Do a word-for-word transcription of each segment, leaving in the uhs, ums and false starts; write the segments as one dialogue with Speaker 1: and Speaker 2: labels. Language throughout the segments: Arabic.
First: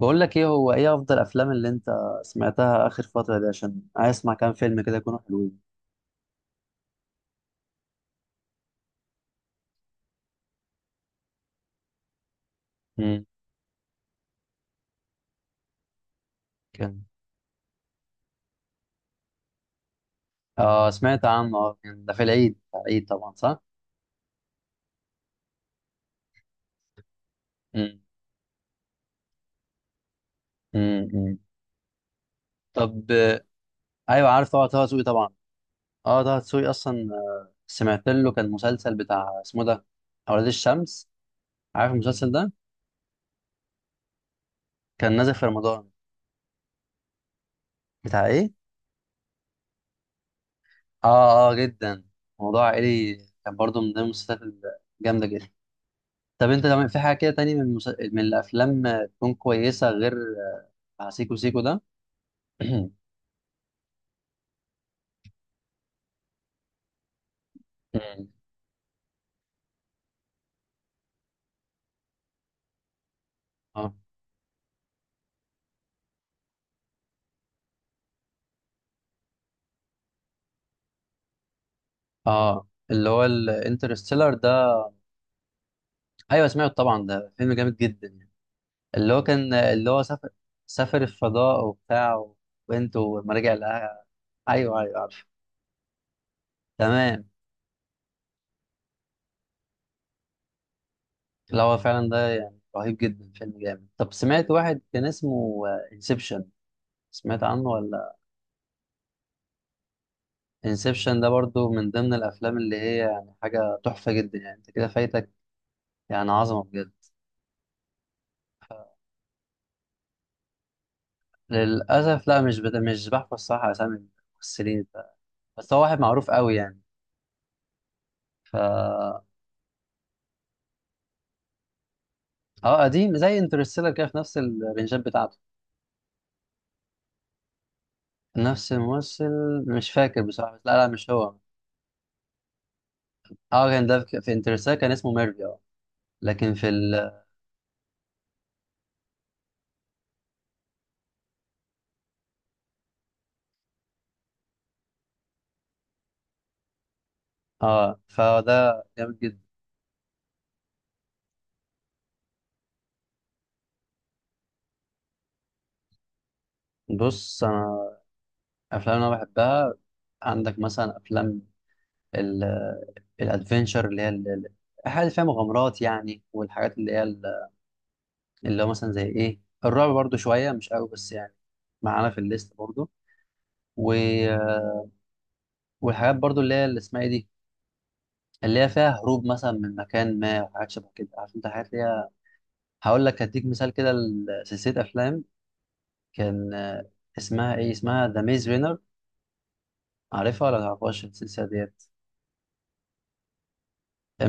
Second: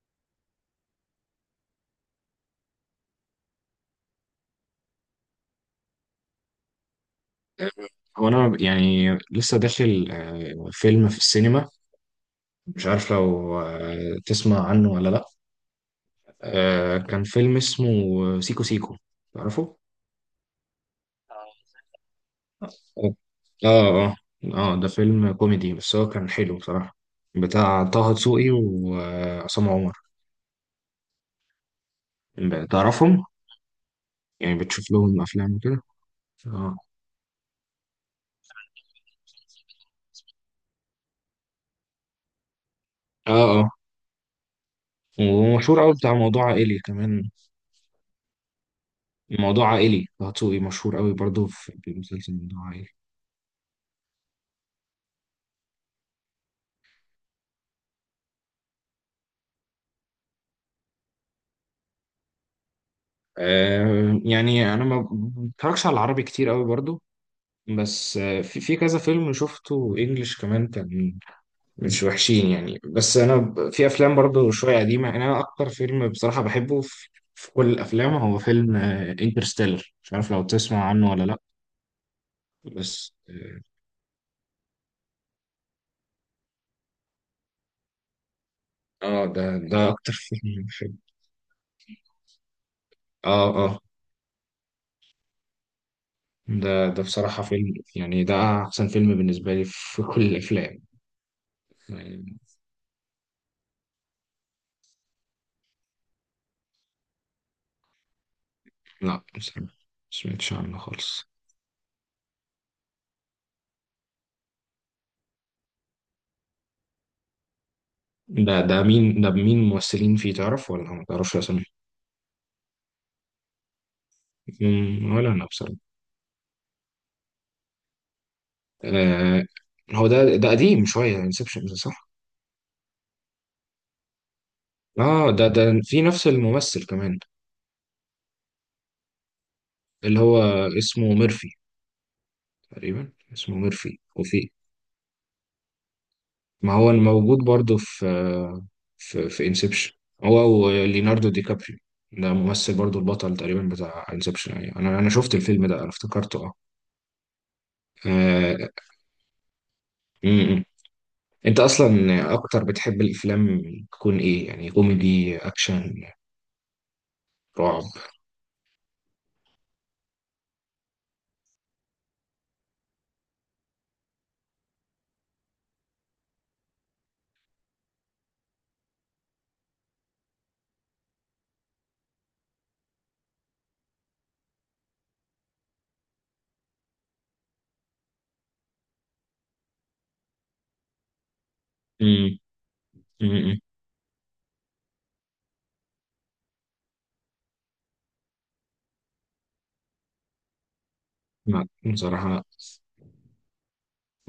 Speaker 1: بقول لك ايه، هو ايه افضل افلام اللي انت سمعتها اخر فتره دي؟ عشان عايز اسمع كام فيلم كده يكونوا حلوين.
Speaker 2: هو انا يعني لسه داخل، آه، فيلم في السينما. مش عارف
Speaker 1: امم
Speaker 2: لو آه، تسمع عنه ولا لا. آه،
Speaker 1: كان.
Speaker 2: كان فيلم اسمه سيكو سيكو، تعرفه؟
Speaker 1: اه سمعت عنه، آه، كان ده في العيد العيد طبعا، صح.
Speaker 2: اه، اه، اه. آه، ده فيلم كوميدي بس هو كان حلو بصراحة، بتاع
Speaker 1: امم
Speaker 2: طه دسوقي وعصام عمر،
Speaker 1: امم طب.
Speaker 2: تعرفهم؟
Speaker 1: آه، ايوه عارف
Speaker 2: يعني
Speaker 1: طبعا، طه
Speaker 2: بتشوف
Speaker 1: دسوقي
Speaker 2: لهم
Speaker 1: طبعا.
Speaker 2: افلام وكده؟
Speaker 1: اه طه دسوقي
Speaker 2: اه،
Speaker 1: اصلا، آه، سمعت له كان مسلسل بتاع اسمه ده، اولاد الشمس. عارف المسلسل ده؟
Speaker 2: اه، اه،
Speaker 1: كان نازل في
Speaker 2: ومشهور
Speaker 1: رمضان.
Speaker 2: قوي، بتاع موضوع عائلي كمان.
Speaker 1: بتاع ايه؟
Speaker 2: موضوع عائلي. طه دسوقي مشهور قوي برضه
Speaker 1: اه اه
Speaker 2: في في
Speaker 1: جدا،
Speaker 2: مسلسل
Speaker 1: موضوع
Speaker 2: موضوع عائلي.
Speaker 1: عائلي. كان برضه من ضمن المسلسلات الجامده جدا. طب انت لما في حاجه كده تاني من المس... من الافلام آه، تكون كويسه غير آه، سيكو سيكو ده؟
Speaker 2: آه، يعني انا ما بتفرجش على العربي كتير قوي برضو. بس آه، في في كذا فيلم شفته انجليش كمان، كان مش وحشين يعني. بس انا ب- في
Speaker 1: اه
Speaker 2: افلام برضو شويه قديمه، يعني انا اكتر فيلم بصراحه بحبه في, في كل الافلام هو فيلم انترستيلر، مش عارف لو تسمع عنه ولا لا.
Speaker 1: اه، اللي
Speaker 2: بس
Speaker 1: هو الانترستيلر ده؟ ايوه سمعته طبعا، ده فيلم جامد جدا يعني.
Speaker 2: اه.
Speaker 1: اللي هو
Speaker 2: آه، ده
Speaker 1: كان،
Speaker 2: ده
Speaker 1: اللي هو
Speaker 2: اكتر
Speaker 1: سافر،
Speaker 2: فيلم
Speaker 1: سافر
Speaker 2: بحبه.
Speaker 1: الفضاء وبتاع، وبنته ولما
Speaker 2: اه،
Speaker 1: رجع
Speaker 2: اه،
Speaker 1: لها. ايوه ايوه عارف.
Speaker 2: ده ده
Speaker 1: تمام.
Speaker 2: بصراحه فيلم يعني، ده احسن فيلم بالنسبه لي في كل الافلام
Speaker 1: لا هو فعلا ده
Speaker 2: يعني.
Speaker 1: يعني رهيب جدا، فيلم جامد. طب سمعت واحد كان اسمه انسبشن؟ سمعت عنه ولا؟
Speaker 2: لا بصراحه ما سمعتش عنه
Speaker 1: انسبشن ده
Speaker 2: خالص.
Speaker 1: برضو من ضمن الافلام اللي هي يعني حاجه تحفه جدا، يعني انت كده فايتك يعني عظمه بجد.
Speaker 2: ده ده مين؟ ده مين ممثلين فيه، تعرف ولا ما تعرفش اسامي؟
Speaker 1: للاسف لا، مش بت... مش بحفظ صح اسامي الممثلين ف...
Speaker 2: مم، ولا انا
Speaker 1: بس هو
Speaker 2: بصراحه.
Speaker 1: واحد معروف قوي يعني. ف اه،
Speaker 2: آه هو ده ده قديم شويه، انسبشن، صح؟
Speaker 1: قديم زي انترستيلر كده، في نفس الرنجات
Speaker 2: اه،
Speaker 1: بتاعته.
Speaker 2: ده ده في نفس الممثل كمان.
Speaker 1: نفس الممثل؟ مش
Speaker 2: اللي
Speaker 1: فاكر
Speaker 2: هو
Speaker 1: بصراحه، لا لا مش
Speaker 2: اسمه
Speaker 1: هو.
Speaker 2: ميرفي، تقريبا اسمه
Speaker 1: اه كان
Speaker 2: ميرفي،
Speaker 1: ده في في
Speaker 2: وفي...
Speaker 1: انترستيلر كان اسمه ميرفي، اه. لكن في
Speaker 2: ما هو
Speaker 1: ال،
Speaker 2: الموجود برضه في في في انسبشن، هو وليوناردو دي كابريو. ده ممثل برضه، البطل تقريبا بتاع انسبشن، يعني انا انا شفت الفيلم ده، انا افتكرته.
Speaker 1: اه
Speaker 2: اه.
Speaker 1: فده جامد جدا.
Speaker 2: آه، انت اصلا اكتر بتحب الافلام تكون ايه، يعني كوميدي، اكشن،
Speaker 1: بص انا،
Speaker 2: رعب؟
Speaker 1: افلام انا بحبها، عندك مثلا افلام الادفنشر، اللي هي ال- ال- الحاجات اللي فيها مغامرات يعني، والحاجات اللي هي ال، اللي هو مثلا زي ايه، الرعب برضو شويه مش قوي بس يعني معانا في الليست برضو. و... والحاجات برضو اللي هي اللي اسمها ايه دي، اللي هي فيها هروب مثلا من مكان ما وحاجات شبه كده، عارف انت الحاجات اللي هي.
Speaker 2: امم،
Speaker 1: هقول لك هديك
Speaker 2: امم،
Speaker 1: مثال كده لسلسله افلام كان آه، اسمها ايه، اسمها ذا ميز رينر. عارفها ولا متعرفهاش السلسله
Speaker 2: أمم.
Speaker 1: ديت؟
Speaker 2: بصراحه،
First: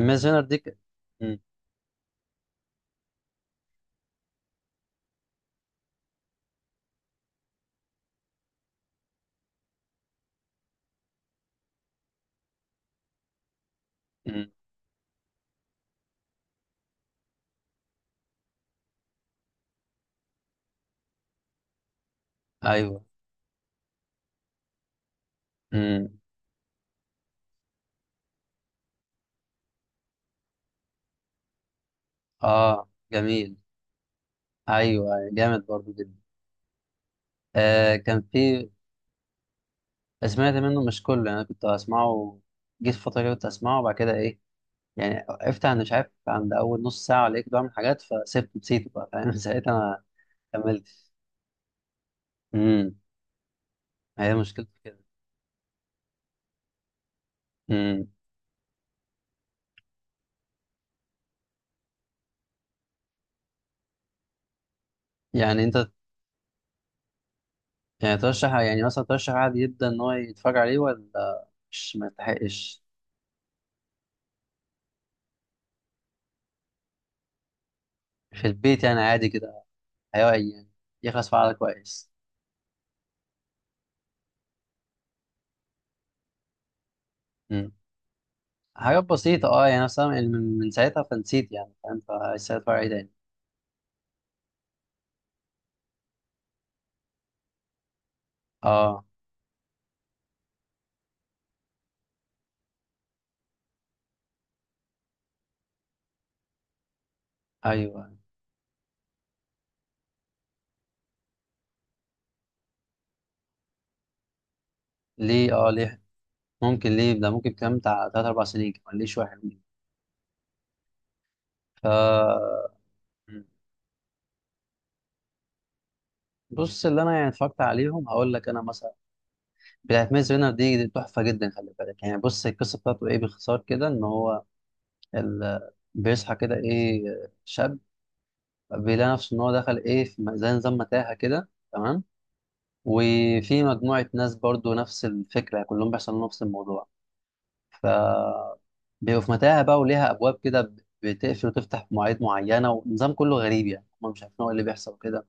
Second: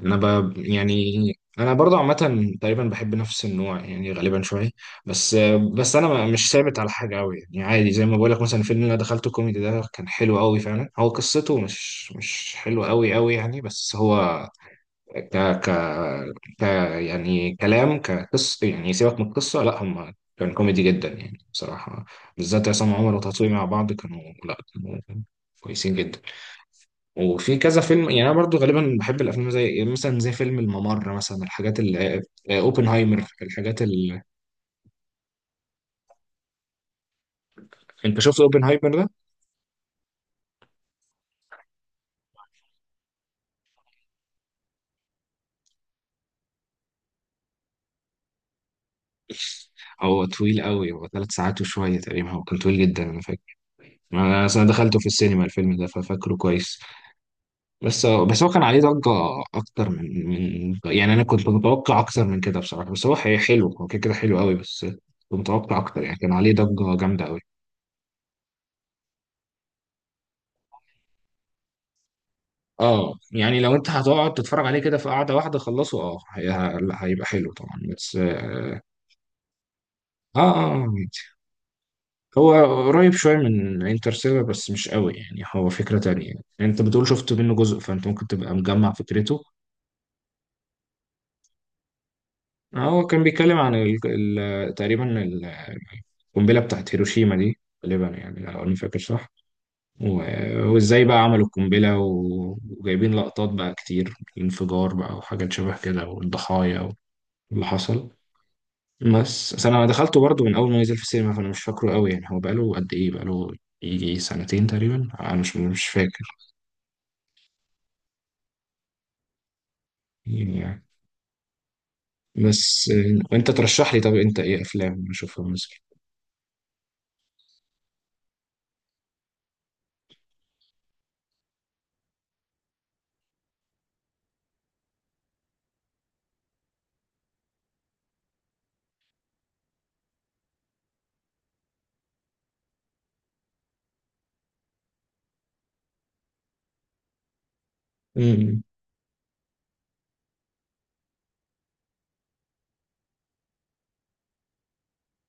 Speaker 2: انا
Speaker 1: رينر
Speaker 2: ب...
Speaker 1: دي ك...
Speaker 2: يعني،
Speaker 1: م-
Speaker 2: انا برضه عامه تقريبا بحب نفس النوع يعني، غالبا شويه. بس بس انا ما- مش ثابت على حاجه قوي يعني، عادي. زي ما بقول لك مثلا، الفيلم اللي انا دخلته كوميدي ده كان حلو قوي فعلا، هو قصته مش مش حلوه قوي قوي يعني، بس هو
Speaker 1: م-
Speaker 2: ك ك ك يعني كلام، كقصة يعني سيبك من القصة، لا هم كان كوميدي جدا يعني بصراحة. بالذات عصام
Speaker 1: ايوه.
Speaker 2: عمر وتطوي مع بعض، كانوا، لا، كانوا كويسين
Speaker 1: م-
Speaker 2: جدا. وفي كذا فيلم يعني. أنا برضو غالبا بحب الأفلام زي مثلا، زي فيلم الممر مثلا، الحاجات ال... آه،
Speaker 1: اه
Speaker 2: أوبنهايمر،
Speaker 1: جميل.
Speaker 2: الحاجات ال...
Speaker 1: ايوه أيوة، جامد برضو جدا. آه
Speaker 2: أنت
Speaker 1: كان
Speaker 2: شفت
Speaker 1: في.
Speaker 2: أوبنهايمر ده؟
Speaker 1: سمعت منه مش كله يعني، انا كنت اسمعه، جيت فتره كده كنت اسمعه، وبعد كده ايه يعني وقفت عند مش عارف عند اول نص ساعه ولا ايه، كنت بعمل حاجات فسبت نسيته بقى، فاهم؟ ساعتها ما
Speaker 2: هو طويل قوي، هو
Speaker 1: كملتش.
Speaker 2: ثلاث ساعات وشوية تقريبا، هو كان طويل
Speaker 1: امم
Speaker 2: جدا أنا فاكر.
Speaker 1: هي
Speaker 2: أنا أصلا
Speaker 1: مشكلته
Speaker 2: دخلته
Speaker 1: كده.
Speaker 2: في السينما الفيلم ده، ففاكره كويس.
Speaker 1: امم
Speaker 2: بس بس هو كان عليه ضجة أكتر من من يعني، أنا كنت متوقع أكتر من كده بصراحة، بس هو حي- حلو، هو كده كده حلو قوي، بس كنت
Speaker 1: يعني
Speaker 2: متوقع
Speaker 1: انت
Speaker 2: أكتر يعني، كان عليه ضجة جامدة قوي.
Speaker 1: يعني ترشح، يعني مثلا ترشح عادي جدا ان هو يتفرج عليه ولا مش ما يستحقش؟
Speaker 2: اه. يعني لو أنت هتقعد تتفرج عليه كده في قعدة واحدة، خلصه، اه هي- ه- هيبقى حلو طبعا، بس
Speaker 1: في
Speaker 2: اه.
Speaker 1: البيت يعني عادي كده،
Speaker 2: اه.
Speaker 1: هيقعد يعني
Speaker 2: آه، عادي.
Speaker 1: يخلص فعلا كويس.
Speaker 2: هو قريب شوية من انترستيلر، بس مش قوي يعني، هو فكرة تانية يعني. أنت بتقول شفت منه جزء، فأنت ممكن تبقى مجمع
Speaker 1: حاجات
Speaker 2: فكرته.
Speaker 1: بسيطة اه يعني مثلا، من من ساعتها فنسيت يعني، فاهم؟ فلسه هتفرج
Speaker 2: آه،
Speaker 1: عليه
Speaker 2: هو
Speaker 1: تاني
Speaker 2: كان بيتكلم عن ال... ال... تقريبا ال- القنبلة بتاعت هيروشيما دي غالبا، يعني لو أنا فاكر
Speaker 1: اه.
Speaker 2: صح. و- وإزاي بقى عملوا القنبلة، و- وجايبين لقطات بقى كتير، الانفجار بقى وحاجات شبه كده، والضحايا واللي حصل.
Speaker 1: ايوه
Speaker 2: بس بس أنا دخلته برضه من أول ما نزل في السينما، فأنا مش فاكره قوي يعني. هو بقاله قد إيه، بقاله يجي سنتين تقريبا، أنا
Speaker 1: ليه
Speaker 2: مش
Speaker 1: اه،
Speaker 2: مش
Speaker 1: ليه
Speaker 2: فاكر.
Speaker 1: ممكن ليه ده؟ ممكن كام بتاع تلات أربع سنين كمان ليه، شوية حلوين.
Speaker 2: يعني يعني.
Speaker 1: ف
Speaker 2: بس آه، وأنت ترشح لي، طب أنت إيه أفلام أشوفها مثلا؟
Speaker 1: بص، اللي أنا يعني اتفرجت عليهم هقول لك أنا مثلا، بتاعت ميز رينر دي دي تحفة جدا، خلي بالك يعني. بص القصة بتاعته إيه باختصار كده، إن هو ال، بيصحى كده إيه، شاب بيلاقي نفسه إن هو دخل إيه في م- زي نظام متاهة كده، تمام؟ وفي مجموعة ناس برضو نفس الفكرة، كلهم بيحصل لهم نفس الموضوع. ف
Speaker 2: امم.
Speaker 1: بيبقوا في متاهة بقى وليها أبواب كده، بتقفل وتفتح في مواعيد معينة، ونظام كله غريب يعني، هم مش عارفين هو إيه اللي بيحصل كده.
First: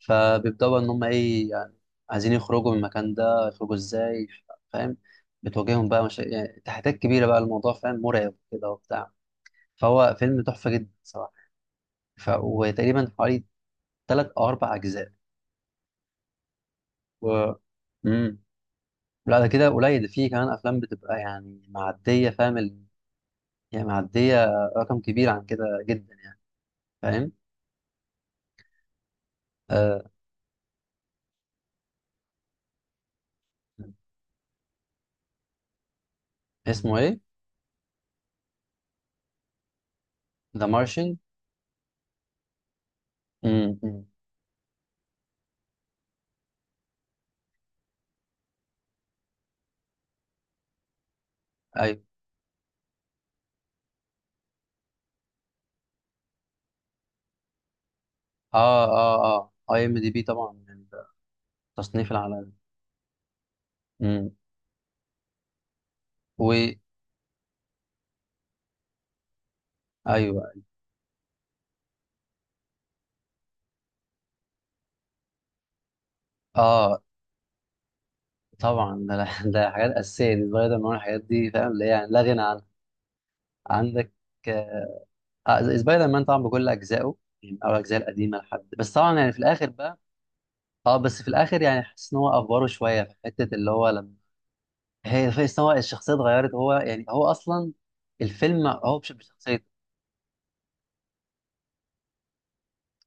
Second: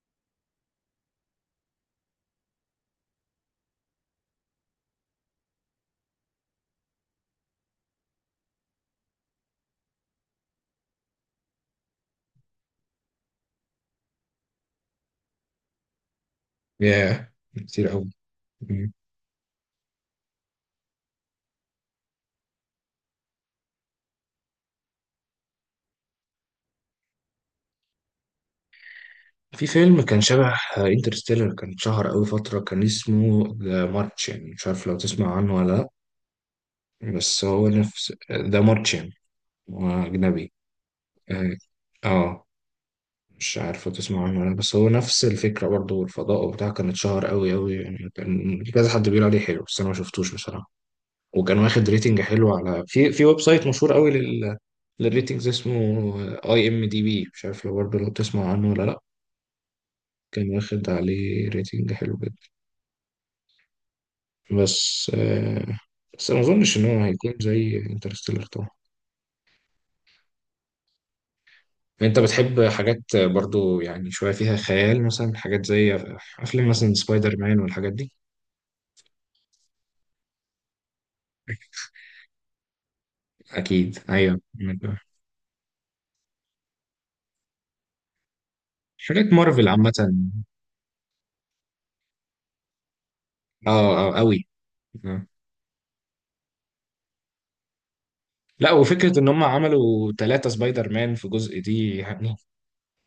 Speaker 1: فبيبدأوا بقى إن هم إيه يعني عايزين يخرجوا من المكان ده، يخرجوا إزاي، فاهم؟ بتواجههم بقى مشا... يعني تحديات كبيرة بقى الموضوع، فاهم؟ مرعب كده وبتاع. فهو فيلم تحفة جدا صراحة. ف... وتقريبا حوالي تلات أو أربع أجزاء.
Speaker 2: ياه
Speaker 1: و...
Speaker 2: كتير قوي.
Speaker 1: مم. لا ده كده قليل، ده فيه كمان أفلام بتبقى يعني معدية، فاهم ال، يعني معدية رقم كبير عن كده جدا، فاهم؟
Speaker 2: في فيلم
Speaker 1: آه،
Speaker 2: كان شبه انترستيلر، كان شهر قوي فترة، كان اسمه ذا مارتشن، مش عارف لو تسمع عنه ولا لأ.
Speaker 1: اسمه ايه؟
Speaker 2: بس هو نفس ذا مارتشن، هو أجنبي.
Speaker 1: ذا مارشن.
Speaker 2: اه. آه، مش عارف لو
Speaker 1: امم
Speaker 2: تسمع عنه ولا لأ، بس هو نفس الفكرة برضه، والفضاء وبتاع. كان اتشهر قوي قوي يعني، كان كذا حد بيقول عليه حلو، بس أنا ما شفتوش بصراحة. وكان واخد
Speaker 1: ايوه.
Speaker 2: ريتنج حلو على، في في ويب سايت مشهور قوي لل... للريتنجز اسمه اي ام دي بي، مش عارف لو برضه لو تسمع عنه ولا
Speaker 1: اه
Speaker 2: لأ.
Speaker 1: اه اه، اي ام دي بي
Speaker 2: كان
Speaker 1: طبعا يعني
Speaker 2: واخد
Speaker 1: ده
Speaker 2: عليه ريتنج
Speaker 1: التصنيف
Speaker 2: حلو جدا.
Speaker 1: العالمي. امم
Speaker 2: بس آه، بس ما
Speaker 1: و،
Speaker 2: اظنش ان هو هيكون زي انترستيلر طبعا.
Speaker 1: ايوه
Speaker 2: انت بتحب حاجات برضو يعني شوية فيها خيال، مثلا حاجات زي افلام مثلا
Speaker 1: اه
Speaker 2: سبايدر مان والحاجات دي؟
Speaker 1: طبعا ده، ده حاجات اساسيه دي، سبايدر مان الحاجات دي، فاهم؟ اللي هي يعني لا غنى عنها.
Speaker 2: اكيد
Speaker 1: عندك
Speaker 2: ايوه.
Speaker 1: آه سبايدر مان طبعا بكل اجزائه، يعني او الاجزاء القديمه لحد بس طبعا، يعني
Speaker 2: حاجات
Speaker 1: في
Speaker 2: مارفل
Speaker 1: الاخر
Speaker 2: عامة.
Speaker 1: بقى اه، بس في الاخر يعني حاسس ان هو افوره شويه في حته، اللي
Speaker 2: اه،
Speaker 1: هو لما،
Speaker 2: اه قوي. آه.
Speaker 1: هي في ان هو الشخصيه اتغيرت، هو يعني هو اصلا الفيلم
Speaker 2: لا،
Speaker 1: هو مش
Speaker 2: وفكرة ان هم
Speaker 1: بشخصيته.
Speaker 2: عملوا ثلاثة سبايدر مان في جزء دي يعني.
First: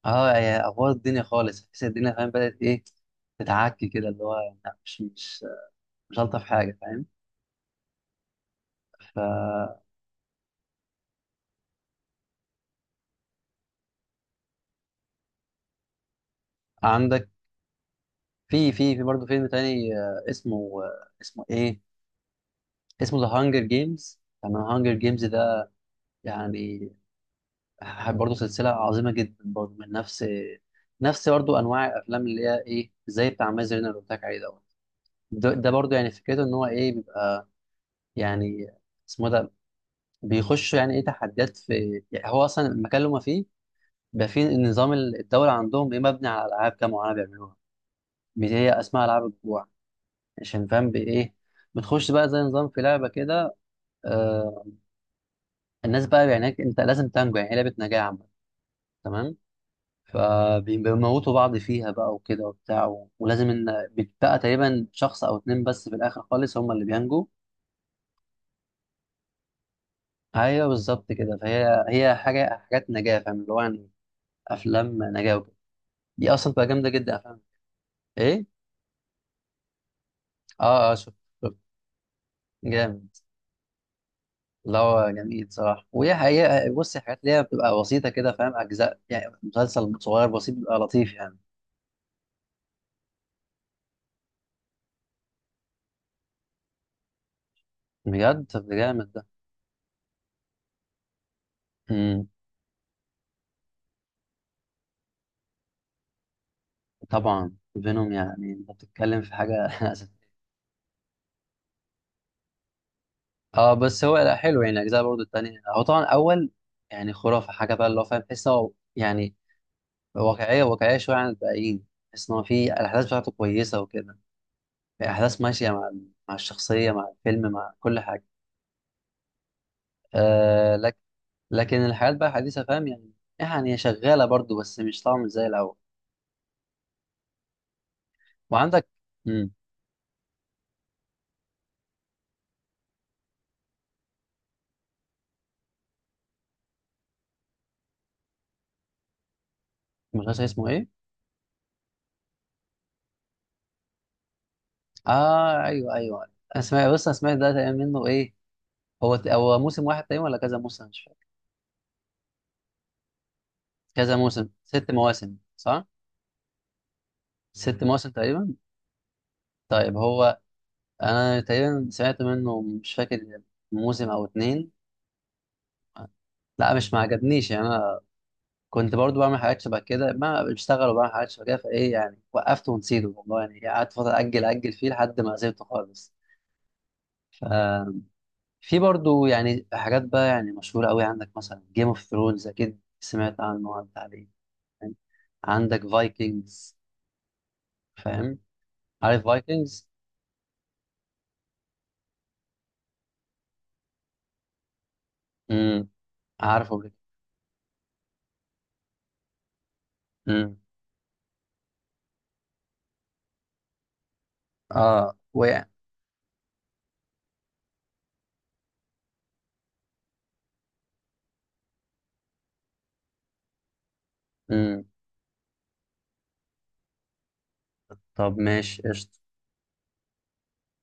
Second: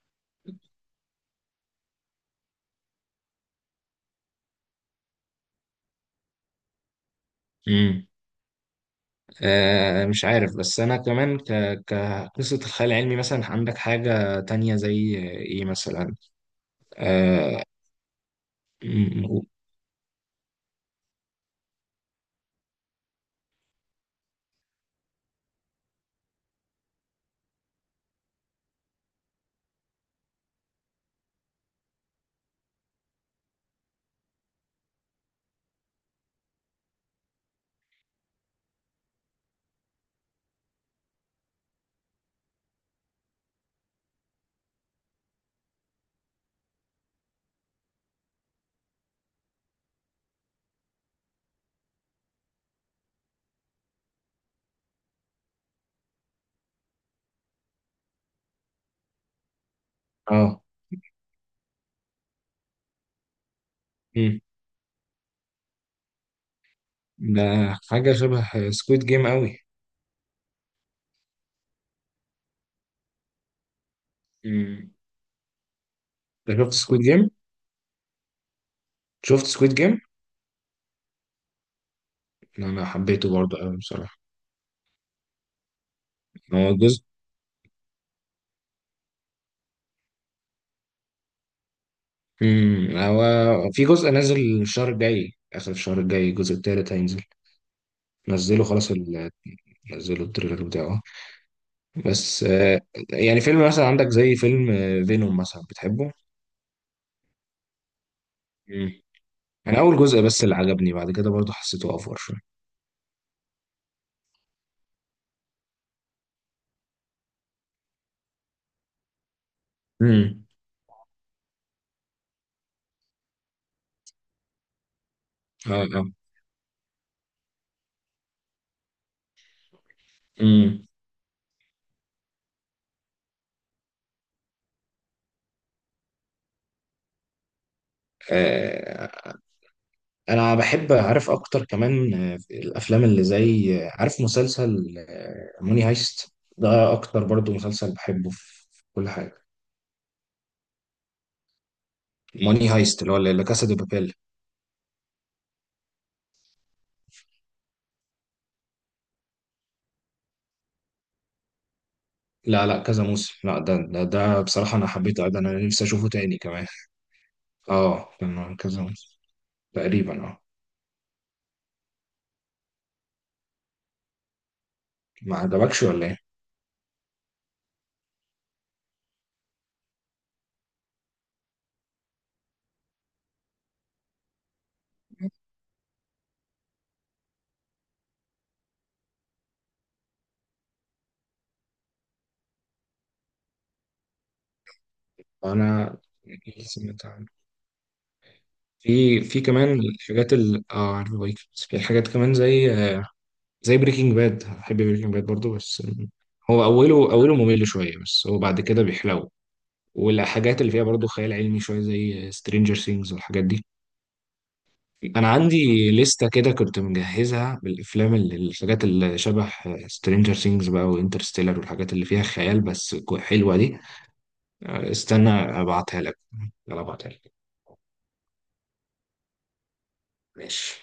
Speaker 1: اه يا افوار الدنيا خالص، تحس الدنيا فاهم بدأت ايه، تتعكي كده اللي هو، لا مش مش مش الطف حاجه، فاهم؟
Speaker 2: امم. آه مش عارف، بس انا كمان ك كقصة الخيال العلمي مثلا، عندك حاجة تانية زي ايه مثلا؟
Speaker 1: فعندك
Speaker 2: اه,
Speaker 1: في في في برضه
Speaker 2: مم،
Speaker 1: فيلم تاني آه، اسمه آه، اسمه ايه، اسمه ذا هانجر جيمز، تمام؟ هانجر جيمز ده يعني برضه سلسله عظيمه جدا، برضه من نفس، نفس برضه انواع الافلام اللي هي ايه، زي بتاع مازن اللي قلت لك عليه دوت. ده ده برضه يعني فكرته ان هو ايه بيبقى يعني اسمه ده، بيخش يعني ايه تحديات في، يعني هو اصلا المكان اللي هما فيه ده، في نظام الدولة عندهم إيه مبني على ألعاب كده معينة بيعملوها، بت- هي اسمها ألعاب الجوع، عشان فاهم بإيه، بتخش بقى زي نظام في لعبة كده. آه الناس بقى يعني هناك أنت لازم تنجو، يعني هي لعبة نجاة عامة، تمام؟
Speaker 2: آه.
Speaker 1: فبيموتوا بعض فيها بقى وكده وبتاع، و- ولازم إن بتبقى
Speaker 2: مم.
Speaker 1: تقريبا شخص أو اتنين بس في الآخر خالص هم اللي بينجوا.
Speaker 2: ده حاجة شبه سكويد جيم قوي.
Speaker 1: أيوه بالظبط كده، فهي هي حاجة، حاجات نجاة فاهم، اللي هو يعني
Speaker 2: مم.
Speaker 1: أفلام نجاة وكده، دي أصلا
Speaker 2: انت
Speaker 1: بتبقى
Speaker 2: شفت
Speaker 1: جامدة
Speaker 2: سكويد
Speaker 1: جدا
Speaker 2: جيم؟
Speaker 1: أفلام. إيه؟
Speaker 2: شفت سكويد جيم؟
Speaker 1: آه آه شفت، شفت.
Speaker 2: انا
Speaker 1: جامد.
Speaker 2: حبيته برضه قوي بصراحة.
Speaker 1: لا هو جميل صراحة، وهي حقيقة
Speaker 2: هو
Speaker 1: بص
Speaker 2: جزء،
Speaker 1: الحاجات اللي هي بتبقى بسيطة كده فاهم، أجزاء يعني، مسلسل صغير بسيط بيبقى لطيف يعني.
Speaker 2: مم. هو في جزء نازل الشهر الجاي، آخر الشهر الجاي الجزء التالت هينزل.
Speaker 1: بجد؟
Speaker 2: نزله
Speaker 1: طب ده
Speaker 2: خلاص
Speaker 1: جامد ده.
Speaker 2: ال... نزلوا التريلر بتاعه.
Speaker 1: امم
Speaker 2: بس آه، يعني فيلم مثلا عندك زي فيلم فينوم مثلا، بتحبه؟
Speaker 1: طبعا. فينوم يعني أنت
Speaker 2: مم.
Speaker 1: بتتكلم في حاجة.
Speaker 2: انا اول جزء بس اللي عجبني، بعد كده برضه حسيته افور شوية.
Speaker 1: اه بس هو لا حلو يعني الأجزاء برضو التانية، هو طبعا أول يعني خرافة حاجة بقى، اللي هو فاهم تحس هو يعني
Speaker 2: مم.
Speaker 1: واقعية، واقعية شوية عن الباقيين. تحس إن هو في الأحداث بتاعته كويسة وكده، الأحداث ماشية
Speaker 2: اه،
Speaker 1: مع،
Speaker 2: اه.
Speaker 1: مع الشخصية مع الفيلم مع كل حاجة. آه
Speaker 2: مم.
Speaker 1: لك، لكن الحياة بقى حديثة، فاهم يعني، يعني هي شغالة برضو بس مش طبعا مش زي الأول. وعندك امم
Speaker 2: انا بحب اعرف اكتر كمان، آه، في الافلام اللي زي، آه، عارف مسلسل آه، موني هايست ده، اكتر برضو مسلسل بحبه في في كل حاجه.
Speaker 1: المسلسل اسمه إيه؟
Speaker 2: موني هايست اللي هو لا كاسا دي بابيل.
Speaker 1: آه أيوه أيوه، أنا سمعت، بص أنا سمعت ده تقريبا منه إيه، هو هو موسم واحد تقريبا ولا كذا موسم، مش فاكر.
Speaker 2: لا، لا، كذا موسم، لا ده ده,
Speaker 1: كذا
Speaker 2: ده
Speaker 1: موسم،
Speaker 2: بصراحه انا
Speaker 1: ست
Speaker 2: حبيته،
Speaker 1: مواسم
Speaker 2: ده انا نفسي
Speaker 1: صح؟
Speaker 2: اشوفه تاني كمان.
Speaker 1: ست مواسم
Speaker 2: اه،
Speaker 1: تقريبا.
Speaker 2: كان كذا موسم
Speaker 1: طيب
Speaker 2: تقريبا،
Speaker 1: هو
Speaker 2: اه.
Speaker 1: أنا تقريبا سمعت منه مش فاكر، موسم أو اتنين.
Speaker 2: ما عجبكش ولا ايه؟
Speaker 1: لا مش ما عجبنيش يعني، كنت برضو بعمل حاجات شبه كده، ما بشتغل وبعمل حاجات شبه كده، فايه يعني وقفت ونسيته والله يعني، قعدت فتره اجل اجل فيه لحد ما سيبته خالص. ففي برضو يعني حاجات بقى يعني مشهوره قوي، عندك مثلا جيم اوف ثرونز، اكيد سمعت عنه وعدت عليه، فاهم؟ عندك
Speaker 2: انا
Speaker 1: فايكنجز،
Speaker 2: سمعت عنه.
Speaker 1: فاهم؟
Speaker 2: في
Speaker 1: عارف
Speaker 2: في كمان
Speaker 1: فايكنجز؟
Speaker 2: الحاجات ال... اه، عارف بايكنجز؟ في حاجات كمان زي، زي بريكنج باد. احب بريكنج باد برضو، بس
Speaker 1: امم
Speaker 2: هو
Speaker 1: عارفه.
Speaker 2: اوله اوله ممل شويه، بس هو بعد كده بيحلو.
Speaker 1: امم
Speaker 2: والحاجات اللي فيها برضو خيال علمي شويه، زي سترينجر سينجز والحاجات دي.
Speaker 1: اه
Speaker 2: انا
Speaker 1: وقع.
Speaker 2: عندي لستة كده كنت مجهزها بالافلام اللي الحاجات اللي شبه سترينجر سينجز بقى، وانترستيلر، والحاجات اللي فيها خيال بس كو- حلوه دي.
Speaker 1: امم
Speaker 2: آه، استنى ابعتها لك. يلا ابعتها لك.
Speaker 1: طب ماشي قشطه.
Speaker 2: ماشي.